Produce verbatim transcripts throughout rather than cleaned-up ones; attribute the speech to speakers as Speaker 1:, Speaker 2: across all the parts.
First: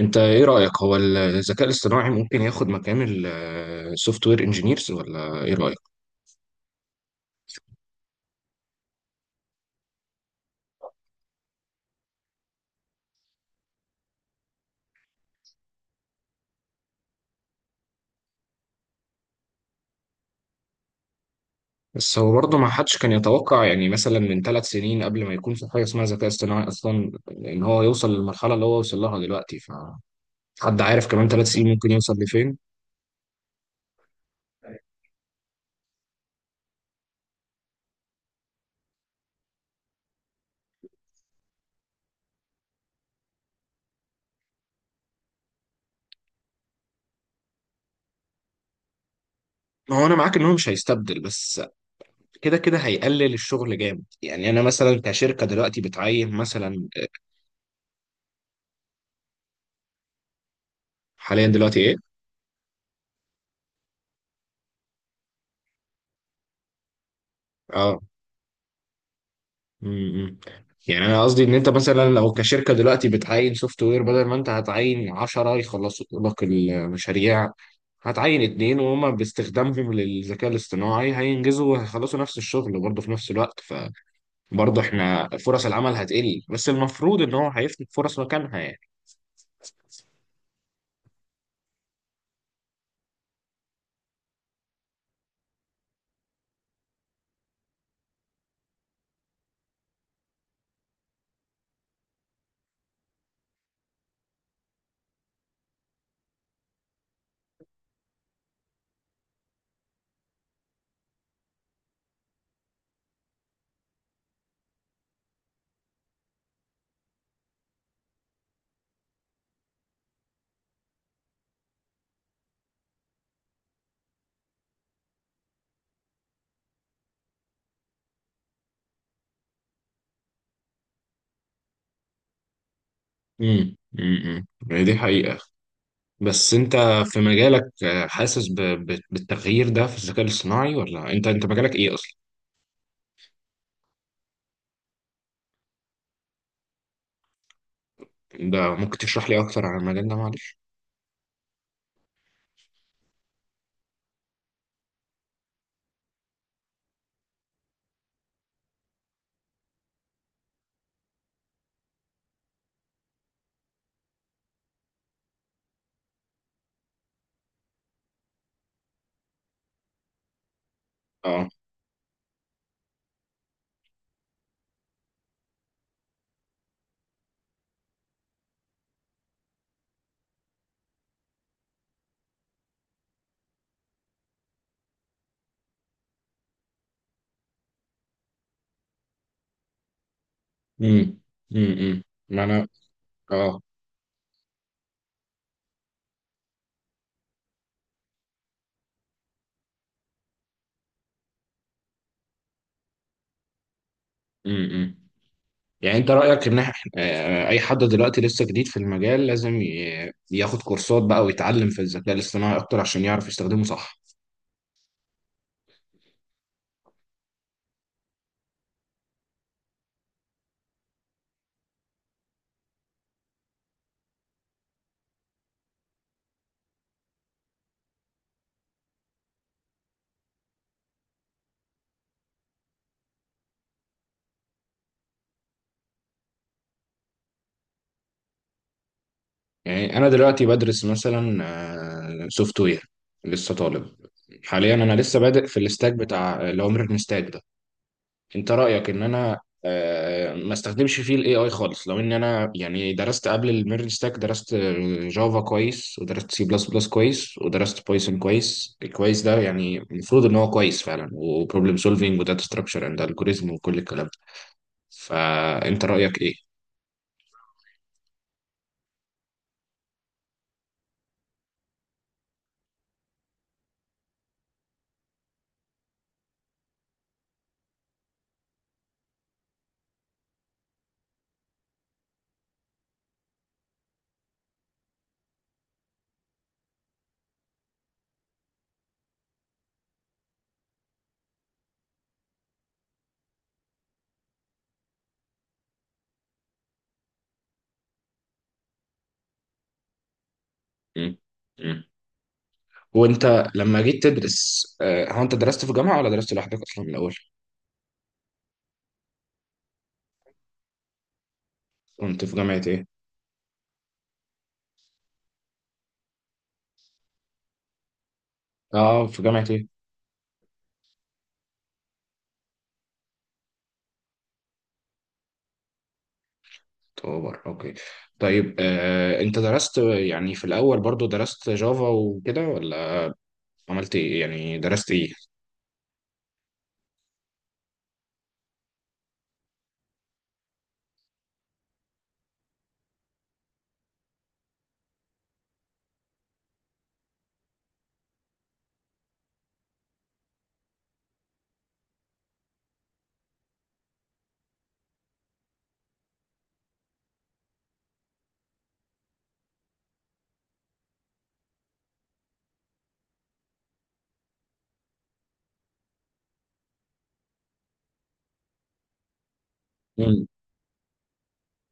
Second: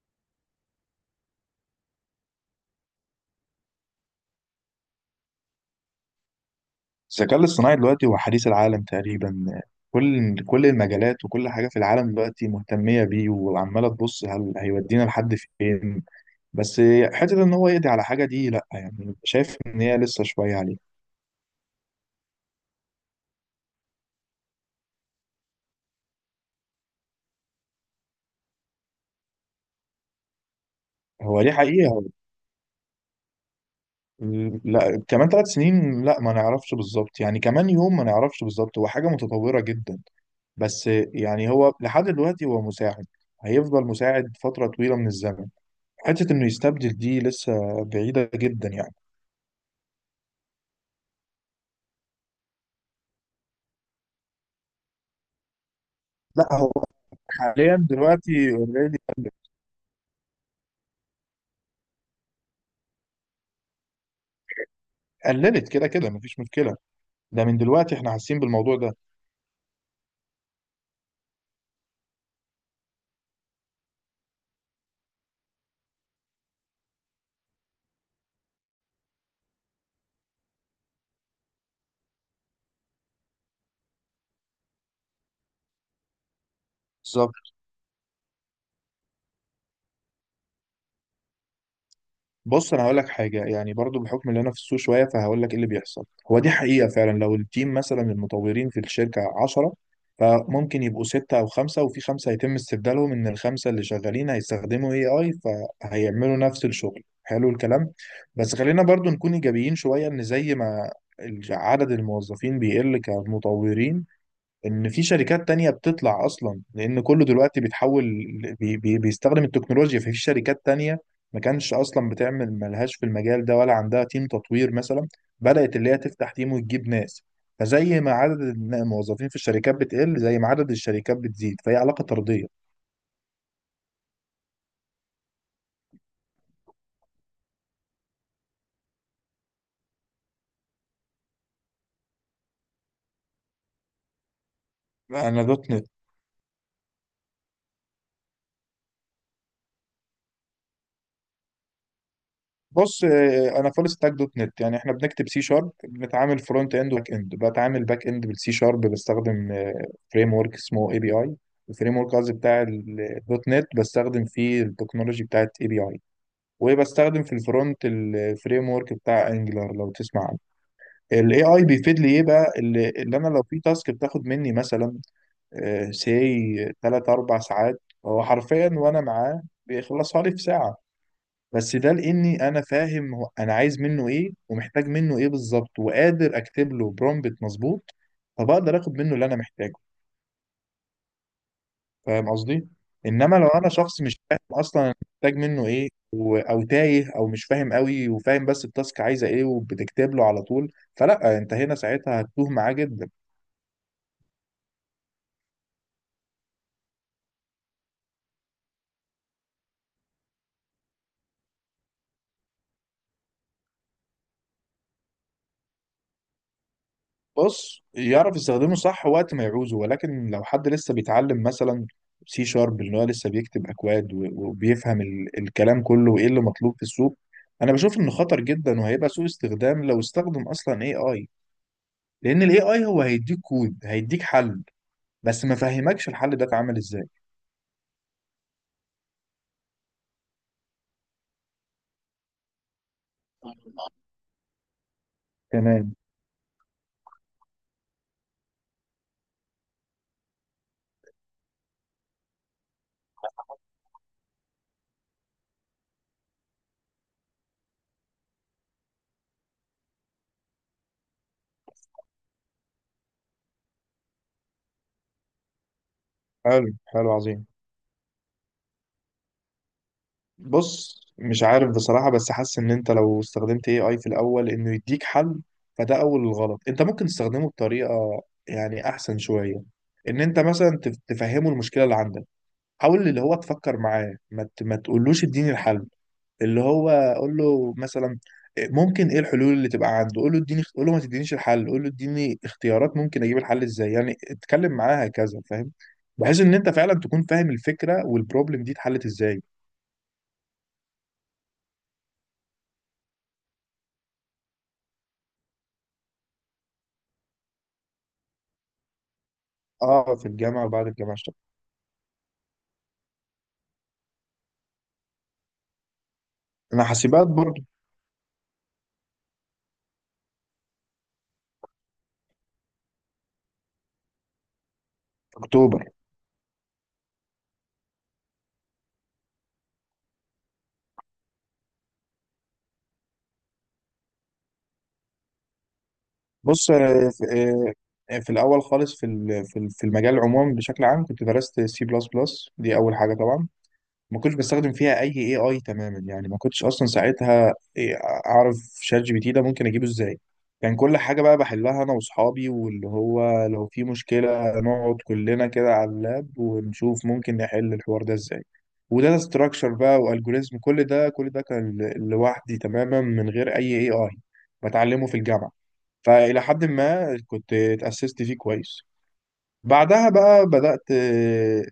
Speaker 1: انت ايه رأيك؟ هو الذكاء الاصطناعي ممكن ياخد مكان السوفت وير انجينيرز ولا ايه رأيك؟
Speaker 2: الذكاء الاصطناعي دلوقتي هو حديث العالم تقريبا. كل كل المجالات وكل حاجة في العالم دلوقتي مهتمية بيه، وعمالة تبص هل هيودينا لحد فين. بس حتة ان هو يقضي على حاجة دي لا، يعني شايف ان هي لسه شوية عليه.
Speaker 1: بس هو برضه ما حدش كان يتوقع، يعني مثلا من ثلاث سنين قبل ما يكون في حاجة اسمها ذكاء اصطناعي اصلا، ان هو يوصل للمرحلة اللي هو وصل لها دلوقتي. ف حد عارف كمان
Speaker 2: هو
Speaker 1: ثلاث
Speaker 2: دي
Speaker 1: سنين ممكن
Speaker 2: حقيقة.
Speaker 1: يوصل لفين؟
Speaker 2: لا، كمان ثلاث سنين لا، ما نعرفش بالظبط، يعني كمان يوم ما نعرفش بالظبط، هو حاجة متطورة جدا. بس يعني هو لحد دلوقتي هو مساعد، هيفضل مساعد فترة طويلة من الزمن. حتة انه يستبدل دي لسه بعيدة جدا يعني.
Speaker 1: ما هو انا معاك ان هو مش هيستبدل، بس كده كده هيقلل الشغل جامد. يعني انا مثلا كشركة دلوقتي بتعين
Speaker 2: لا،
Speaker 1: مثلا،
Speaker 2: حاليا دلوقتي اوريدي
Speaker 1: حاليا دلوقتي ايه؟
Speaker 2: قللت، كده كده مفيش مشكله، ده من دلوقتي
Speaker 1: آه.
Speaker 2: احنا حاسين بالموضوع ده.
Speaker 1: امم يعني انا قصدي ان انت مثلا لو كشركه دلوقتي بتعين سوفت وير، بدل ما انت هتعين عشرة يخلصوا لك المشاريع، هتعين اتنين وهما باستخدامهم للذكاء الاصطناعي هينجزوا وهيخلصوا نفس الشغل برضه في نفس الوقت. فبرضه احنا فرص العمل هتقل، بس المفروض ان
Speaker 2: بالظبط.
Speaker 1: هو هيفتح فرص مكانها يعني.
Speaker 2: بص انا هقول لك حاجه، يعني برضو بحكم اللي انا في السوق شويه، فهقول لك ايه اللي بيحصل. هو دي حقيقه فعلا، لو التيم مثلا المطورين في الشركه عشرة، فممكن يبقوا ستة أو خمسة، وفي خمسة هيتم استبدالهم، إن الخمسة اللي شغالين هيستخدموا إيه آي، فهيعملوا نفس الشغل. حلو الكلام، بس خلينا برضو نكون إيجابيين شوية، إن زي ما عدد الموظفين بيقل كمطورين، ان في شركات تانية بتطلع اصلا، لان كله دلوقتي بيتحول، بي بي بيستخدم التكنولوجيا. ففي شركات تانية ما كانش اصلا بتعمل، ملهاش في المجال ده ولا عندها تيم تطوير مثلا، بدأت اللي هي تفتح تيم وتجيب ناس. فزي ما عدد الن- الموظفين في الشركات بتقل، زي ما عدد الشركات بتزيد، فهي علاقة طردية.
Speaker 1: امم امم دي حقيقة. بس انت في مجالك، آه، حاسس ب- ب- بالتغيير ده في الذكاء الاصطناعي، ولا انت انت مجالك ايه اصلا؟
Speaker 2: انا ده.
Speaker 1: ده ممكن تشرح لي اكتر عن المجال ده معلش؟
Speaker 2: بص، آه، انا فول ستاك دوت نت. يعني احنا بنكتب سي شارب، بنتعامل فرونت اند وباك اند، بتعامل باك اند بالسي شارب، بستخدم فريم ورك اسمه اي بي اي. الفريم ورك قصدي بتاع الدوت نت، بستخدم فيه التكنولوجي بتاعت اي بي اي. وبستخدم في الفرونت الفريم ورك بتاع انجلر لو تسمع عنه. الاي اي بيفيد لي ايه بقى؟ اللي, اللي انا لو في تاسك بتاخد مني مثلا سي ثلاث أربع ساعات، هو حرفيا وانا معاه بيخلصها لي في ساعة. بس ده لاني انا فاهم هو انا عايز منه ايه، ومحتاج منه ايه بالظبط، وقادر اكتب له برومبت مظبوط، فبقدر اخد منه اللي انا محتاجه.
Speaker 1: امم امم
Speaker 2: فاهم
Speaker 1: ما انا.
Speaker 2: قصدي؟ انما لو
Speaker 1: اه.
Speaker 2: انا شخص مش فاهم اصلا أنا محتاج منه ايه، و- او تايه، او مش فاهم قوي، وفاهم بس التاسك عايزه ايه، وبتكتب له على طول، فلا، انت هنا ساعتها هتتوه معاه جدا.
Speaker 1: امم امم. يعني انت رايك ان إح- آه، اي حد دلوقتي لسه جديد في المجال لازم ي- ياخد كورسات بقى ويتعلم في الذكاء الاصطناعي اكتر عشان يعرف يستخدمه صح؟
Speaker 2: بص، يعرف يستخدمه صح وقت ما يعوزه، ولكن لو حد لسه بيتعلم مثلا سي شارب، اللي هو لسه بيكتب اكواد، و- وبيفهم ال- الكلام كله، وايه اللي مطلوب في السوق، انا بشوف انه خطر جدا، وهيبقى سوء استخدام لو استخدم اصلا اي اي. لان الاي اي هو هيديك كود، هيديك حل، بس ما فهمكش الحل ده اتعمل ازاي.
Speaker 1: يعني انا دلوقتي بدرس مثلا سوفت وير، لسه طالب. حاليا انا لسه بادئ في الاستاك
Speaker 2: تمام.
Speaker 1: بتاع اللي هو ميرن ستاك ده. انت رأيك ان انا، آه، ما استخدمش فيه الاي اي خالص، لو ان انا يعني درست قبل الميرج ستاك، درست جافا كويس، ودرست سي بلس بلس كويس، ودرست بايثون كويس، الكويس ده يعني المفروض ان هو كويس فعلا، وبروبلم سولفينج وداتا ستراكشر اند الجوريزم وكل الكلام ده، فانت رأيك ايه؟
Speaker 2: حلو حلو، عظيم. بص مش عارف بصراحة، بس حاسس ان انت لو استخدمت إيه آي في الاول انه يديك حل، فده اول الغلط. انت ممكن تستخدمه بطريقة يعني احسن شوية، ان انت مثلا تف- تفهمه المشكلة اللي عندك، حاول اللي هو تفكر معاه، ما, ت... ما تقولوش اديني الحل. اللي هو قول له مثلا، ممكن ايه الحلول اللي تبقى عنده. قول له اديني، قول له ما تدينيش الحل، قول له اديني اختيارات، ممكن اجيب الحل ازاي. يعني اتكلم معاه هكذا، فاهم؟ بحيث ان انت فعلا تكون فاهم الفكرة والبروبلم دي اتحلت ازاي.
Speaker 1: مم. مم. وانت لما جيت تدرس، آه، هو انت درست في جامعة ولا درست لوحدك اصلا من الاول؟
Speaker 2: اه في الجامعه، وبعد الجامعه اشتغلت.
Speaker 1: كنت في جامعة ايه؟
Speaker 2: انا حاسبات برضه.
Speaker 1: اه في جامعة ايه؟
Speaker 2: في اكتوبر.
Speaker 1: اكتوبر، اوكي. طيب آه، انت درست يعني في الاول برضو درست جافا وكده، ولا عملت ايه، يعني درست ايه؟
Speaker 2: بص، آه، في, آه، في الاول خالص، في ال- في ال- في المجال عموما بشكل عام، كنت درست سي بلس بلس، دي اول حاجه طبعا. ما كنتش بستخدم فيها اي اي اي تماما، يعني ما كنتش اصلا ساعتها إيه، اعرف شات جي بي تي ده ممكن اجيبه ازاي. كان كل حاجه بقى بحلها انا واصحابي، واللي هو لو في مشكله نقعد كلنا كده على اللاب ونشوف ممكن نحل الحوار ده ازاي. وده ستراكشر بقى والجوريزم، كل ده كل ده كان ل- لوحدي تماما من غير اي اي اي، بتعلمه في الجامعه، فالى حد ما كنت اتاسست فيه كويس. بعدها
Speaker 1: مم.
Speaker 2: بقى بدأت آه،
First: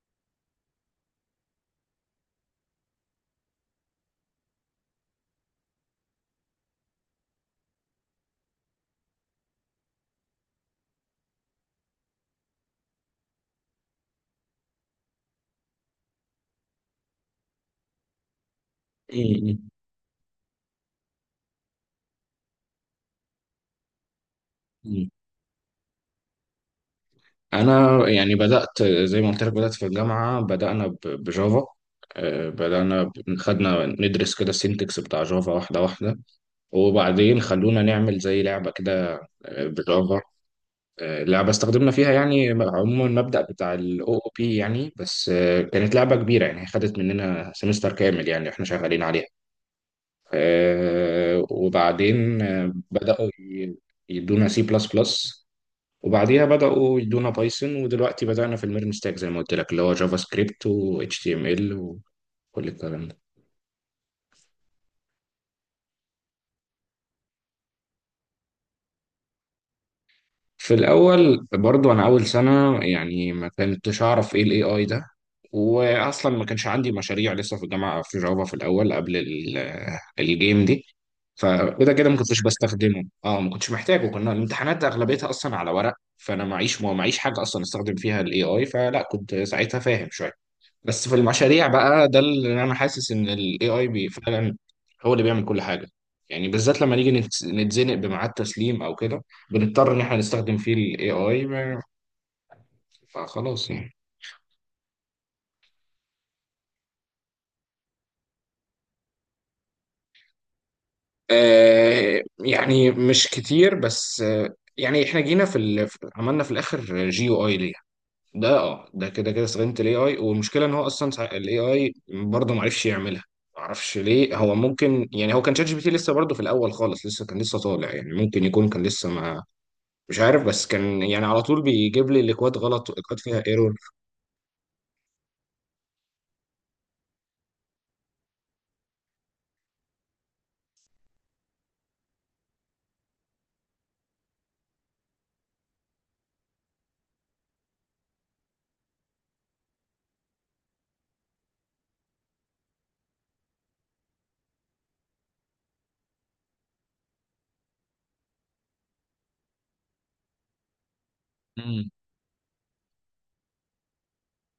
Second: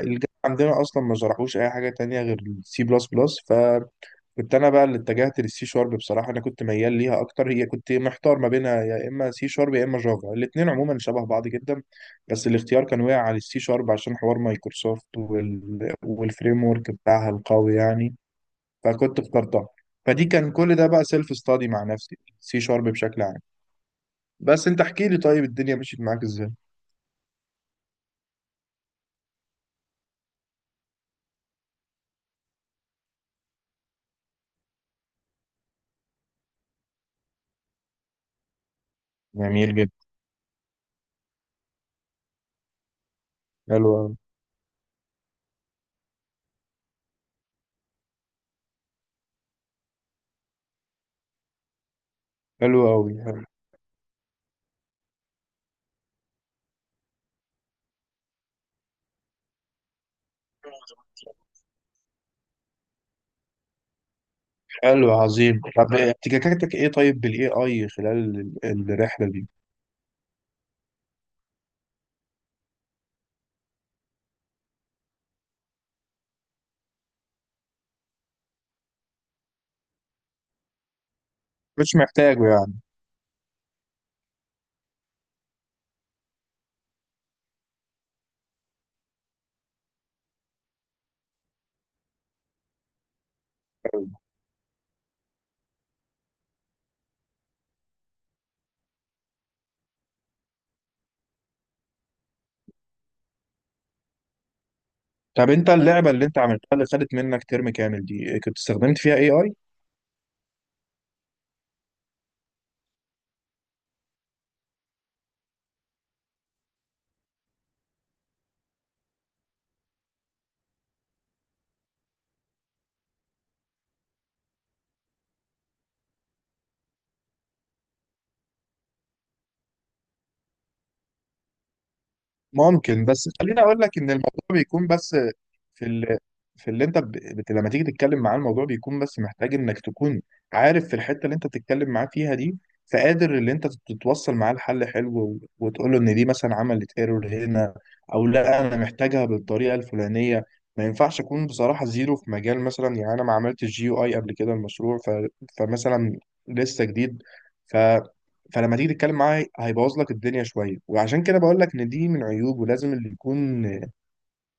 Speaker 2: الجامعة عندنا أصلا ما شرحوش أي حاجة تانية غير السي بلس بلس، فكنت أنا بقى اللي اتجهت للسي شارب. بصراحة أنا كنت ميال ليها أكتر، هي كنت محتار ما بينها، يا إما سي شارب يا إما جافا، الاتنين عموما شبه بعض جدا، بس الاختيار كان واقع على السي شارب عشان حوار مايكروسوفت وال... والفريم ورك بتاعها القوي يعني، فكنت اخترتها.
Speaker 1: مم.
Speaker 2: فدي كان كل ده بقى سيلف ستادي مع نفسي، سي شارب بشكل عام. بس أنت احكي
Speaker 1: مم.
Speaker 2: لي، طيب الدنيا مشيت معاك إزاي؟
Speaker 1: انا يعني بدات زي ما قلت لك، بدات في الجامعه، بدانا ب- بجافا. آه، بدانا ب- خدنا ندرس كده السينتكس بتاع جافا واحده واحده، وبعدين خلونا نعمل زي لعبه كده، آه،
Speaker 2: جميل جدا.
Speaker 1: بجافا. آه، لعبة استخدمنا فيها يعني عموما المبدأ بتاع ال
Speaker 2: حلو،
Speaker 1: أو أو بي يعني، بس آه، كانت لعبة كبيرة يعني، خدت مننا سمستر كامل يعني احنا شغالين عليها. آه، وبعدين آه،
Speaker 2: حلو أوي،
Speaker 1: بدأوا
Speaker 2: حلو.
Speaker 1: ي- يدونا سي بلس بلس، وبعديها بدأوا يدونا بايثون، ودلوقتي بدأنا في الميرن ستاك زي ما قلت لك، اللي هو جافا سكريبت و إتش تي إم إل وكل الكلام ده.
Speaker 2: حلو، عظيم. طب احتكاكاتك إيه طيب بالاي اي خلال ال- الرحلة دي؟
Speaker 1: في الاول برضو انا اول سنه يعني ما كنتش اعرف ايه الاي اي ده، واصلا ما كانش عندي مشاريع لسه في الجامعه في جافا في الاول قبل ال- الجيم دي، فكده
Speaker 2: مش
Speaker 1: كده ما كنتش
Speaker 2: محتاجه يعني.
Speaker 1: بستخدمه، اه ما كنتش محتاجه، كنا الامتحانات اغلبيتها اصلا على ورق، فانا معيش معيش حاجه اصلا استخدم فيها الاي اي، فلا كنت ساعتها فاهم شويه. بس في المشاريع بقى ده اللي انا حاسس ان الاي اي بي فعلا هو اللي بيعمل كل حاجه. يعني بالذات لما نيجي نتس- نتزنق بميعاد تسليم او كده، بنضطر ان احنا نستخدم فيه الاي اي، فخلاص يعني.
Speaker 2: طب أنت اللعبة اللي أنت عملتها، اللي خدت منك ترم كامل دي، كنت استخدمت فيها اي اي؟
Speaker 1: آه يعني مش كتير، بس آه، يعني احنا جينا في ال... عملنا في الاخر جي او اي، ده اه ده كده كده استخدمت الاي اي، والمشكله ان هو اصلا الاي اي برضه ما عرفش يعملها. ما اعرفش ليه، هو ممكن يعني هو كان شات جي بي تي لسه برضه في الاول خالص، لسه كان لسه طالع يعني، ممكن يكون كان لسه ما، مش عارف، بس كان يعني على طول بيجيب لي الاكواد غلط
Speaker 2: ممكن،
Speaker 1: والاكواد
Speaker 2: بس
Speaker 1: فيها
Speaker 2: خليني
Speaker 1: ايرور.
Speaker 2: اقول لك ان الموضوع بيكون بس في ال... في اللي انت ب... بت... لما تيجي تتكلم معاه، الموضوع بيكون بس محتاج انك تكون عارف في الحته اللي انت بتتكلم معاه فيها دي، فقادر اللي انت تتوصل معاه لحل حلو، و... وتقول له ان دي مثلا عملت ايرور هنا، او لا انا محتاجها بالطريقه الفلانيه. ما ينفعش اكون بصراحه زيرو في مجال مثلا، يعني انا ما عملتش جي يو اي قبل كده، المشروع ف... فمثلا لسه جديد، فلما تيجي تتكلم معاه هيبوظ لك الدنيا شويه. وعشان كده بقول لك
Speaker 1: مم.
Speaker 2: ان دي من عيوب، ولازم اللي يكون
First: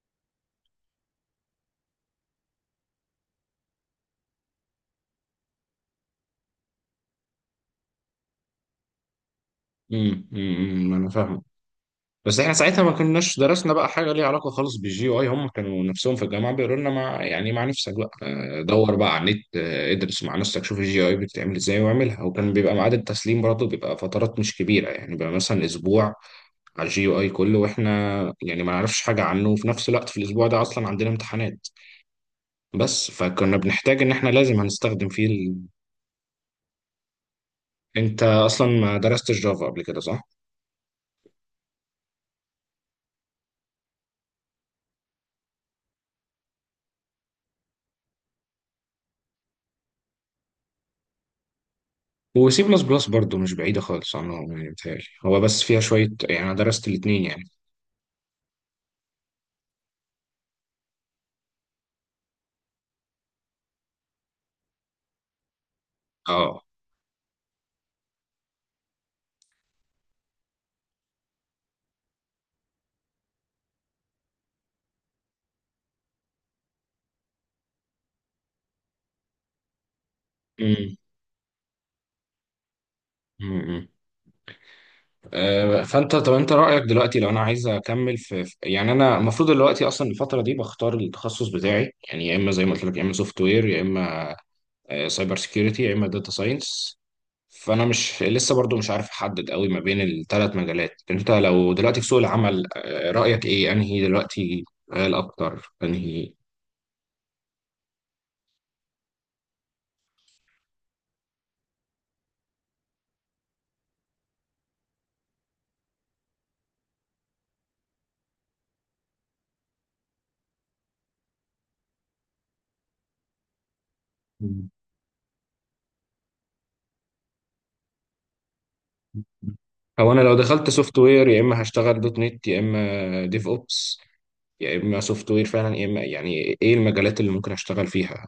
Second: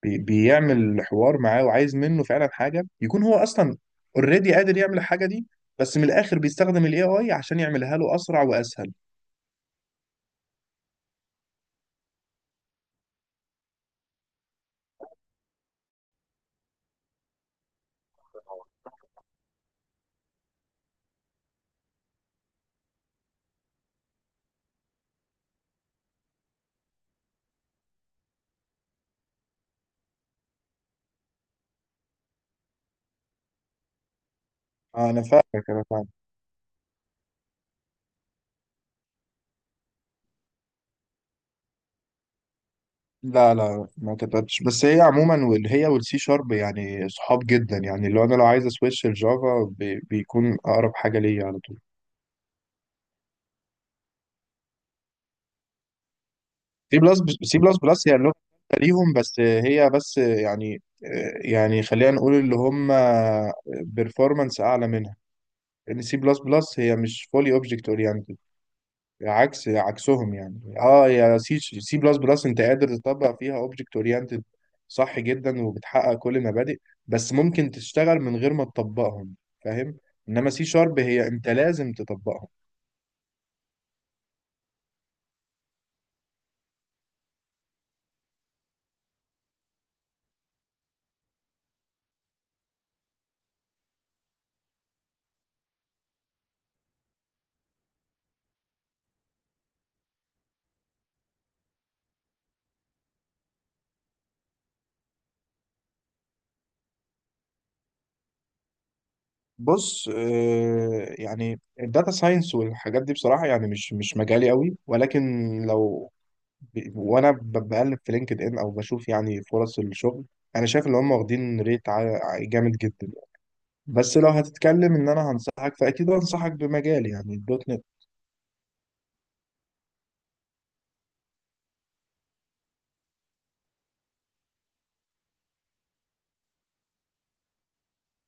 Speaker 2: بي- بيعمل حوار معاه وعايز منه فعلا حاجه، يكون هو اصلا اوريدي قادر يعمل الحاجه دي، بس من الاخر بيستخدم الاي اي عشان يعملها له اسرع واسهل.
Speaker 1: امم أمم، أمم، انا فاهمك. بس احنا ساعتها ما كناش درسنا بقى حاجه ليها علاقه خالص بالجي اي، هم كانوا نفسهم في الجامعه بيقولوا لنا مع يعني مع نفسك بقى، آه، دور بقى على النت، آه، ادرس مع نفسك، شوف الجي اي بتتعمل ازاي واعملها، وكان بيبقى ميعاد التسليم برضه بيبقى فترات مش كبيره، يعني بيبقى مثلا اسبوع على الجي اي كله، واحنا يعني ما نعرفش حاجه عنه، وفي نفس الوقت في الاسبوع ده اصلا عندنا امتحانات، بس فكنا بنحتاج ان احنا لازم هنستخدم
Speaker 2: آه، انا
Speaker 1: فيه ال...
Speaker 2: فاهمك، انا فاهم.
Speaker 1: انت اصلا ما درستش جافا قبل كده صح؟
Speaker 2: لا لا ما كتبتش، بس هي عموما وال- هي والسي شارب يعني صحاب جدا، يعني لو انا لو عايز اسويتش الجافا بي- بيكون اقرب حاجه ليا على طول.
Speaker 1: وسي بلس بلس برضه مش بعيدة خالص عنهم يعني، بتهيألي هو بس فيها شوية، يعني أنا درست
Speaker 2: سي بلس
Speaker 1: الاتنين يعني.
Speaker 2: سي بلس بلس هي اللغة الثالثة ليهم، بس هي بس يعني، يعني خلينا نقول اللي هم بيرفورمانس أعلى منها، لأن سي بلس
Speaker 1: اه.
Speaker 2: بلس هي مش فولي أوبجكت أورينتد، عكس عكسهم يعني. اه، يا سي سي بلس بلس أنت قادر تطبق فيها أوبجكت أورينتد صح جدا، وبتحقق كل المبادئ، بس ممكن تشتغل من غير ما تطبقهم، فاهم؟ إنما سي
Speaker 1: أمم،
Speaker 2: شارب هي أنت لازم تطبقهم.
Speaker 1: أمم. آه، فأنت طب أنت رأيك دلوقتي لو أنا عايز أكمل في في- يعني أنا المفروض دلوقتي أصلا الفترة دي بختار التخصص بتاعي، يعني يا إما زي ما قلت لك يا إما سوفت وير، يا إما سايبر سيكيورتي، يا إما داتا ساينس، فأنا مش لسه برضو مش عارف أحدد قوي ما بين الثلاث مجالات. أنت لو دلوقتي في سوق العمل، آه، رأيك إيه أنهي دلوقتي قال أكتر أنهي؟
Speaker 2: بص، آه، يعني الداتا ساينس والحاجات دي بصراحة يعني مش مش مجالي قوي، ولكن لو ب- وانا ب- بقلب في لينكد ان، او بشوف يعني فرص الشغل، انا شايف ان هم واخدين ريت عا- عا- جامد جدا. بس لو هتتكلم ان انا هنصحك، فاكيد هنصحك بمجالي يعني الدوت نت.
Speaker 1: او انا لو دخلت سوفت وير يا اما هشتغل دوت نت، يا اما ديف اوبس، يا اما سوفت وير فعلا، يا اما يعني ايه المجالات اللي ممكن اشتغل فيها؟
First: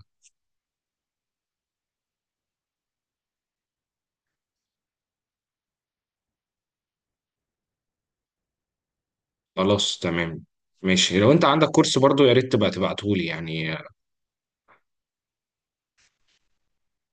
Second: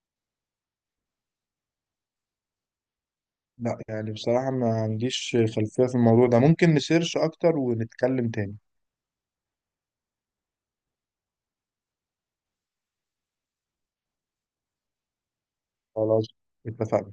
Speaker 2: لا يعني بصراحة ما عنديش خلفية في الموضوع ده، ممكن نسيرش اكتر ونتكلم تاني.
Speaker 1: خلاص تمام. ماشي، لو انت عندك كورس برضو يا ريت تبقى تبعته لي يعني.
Speaker 2: خلاص، اتفقنا.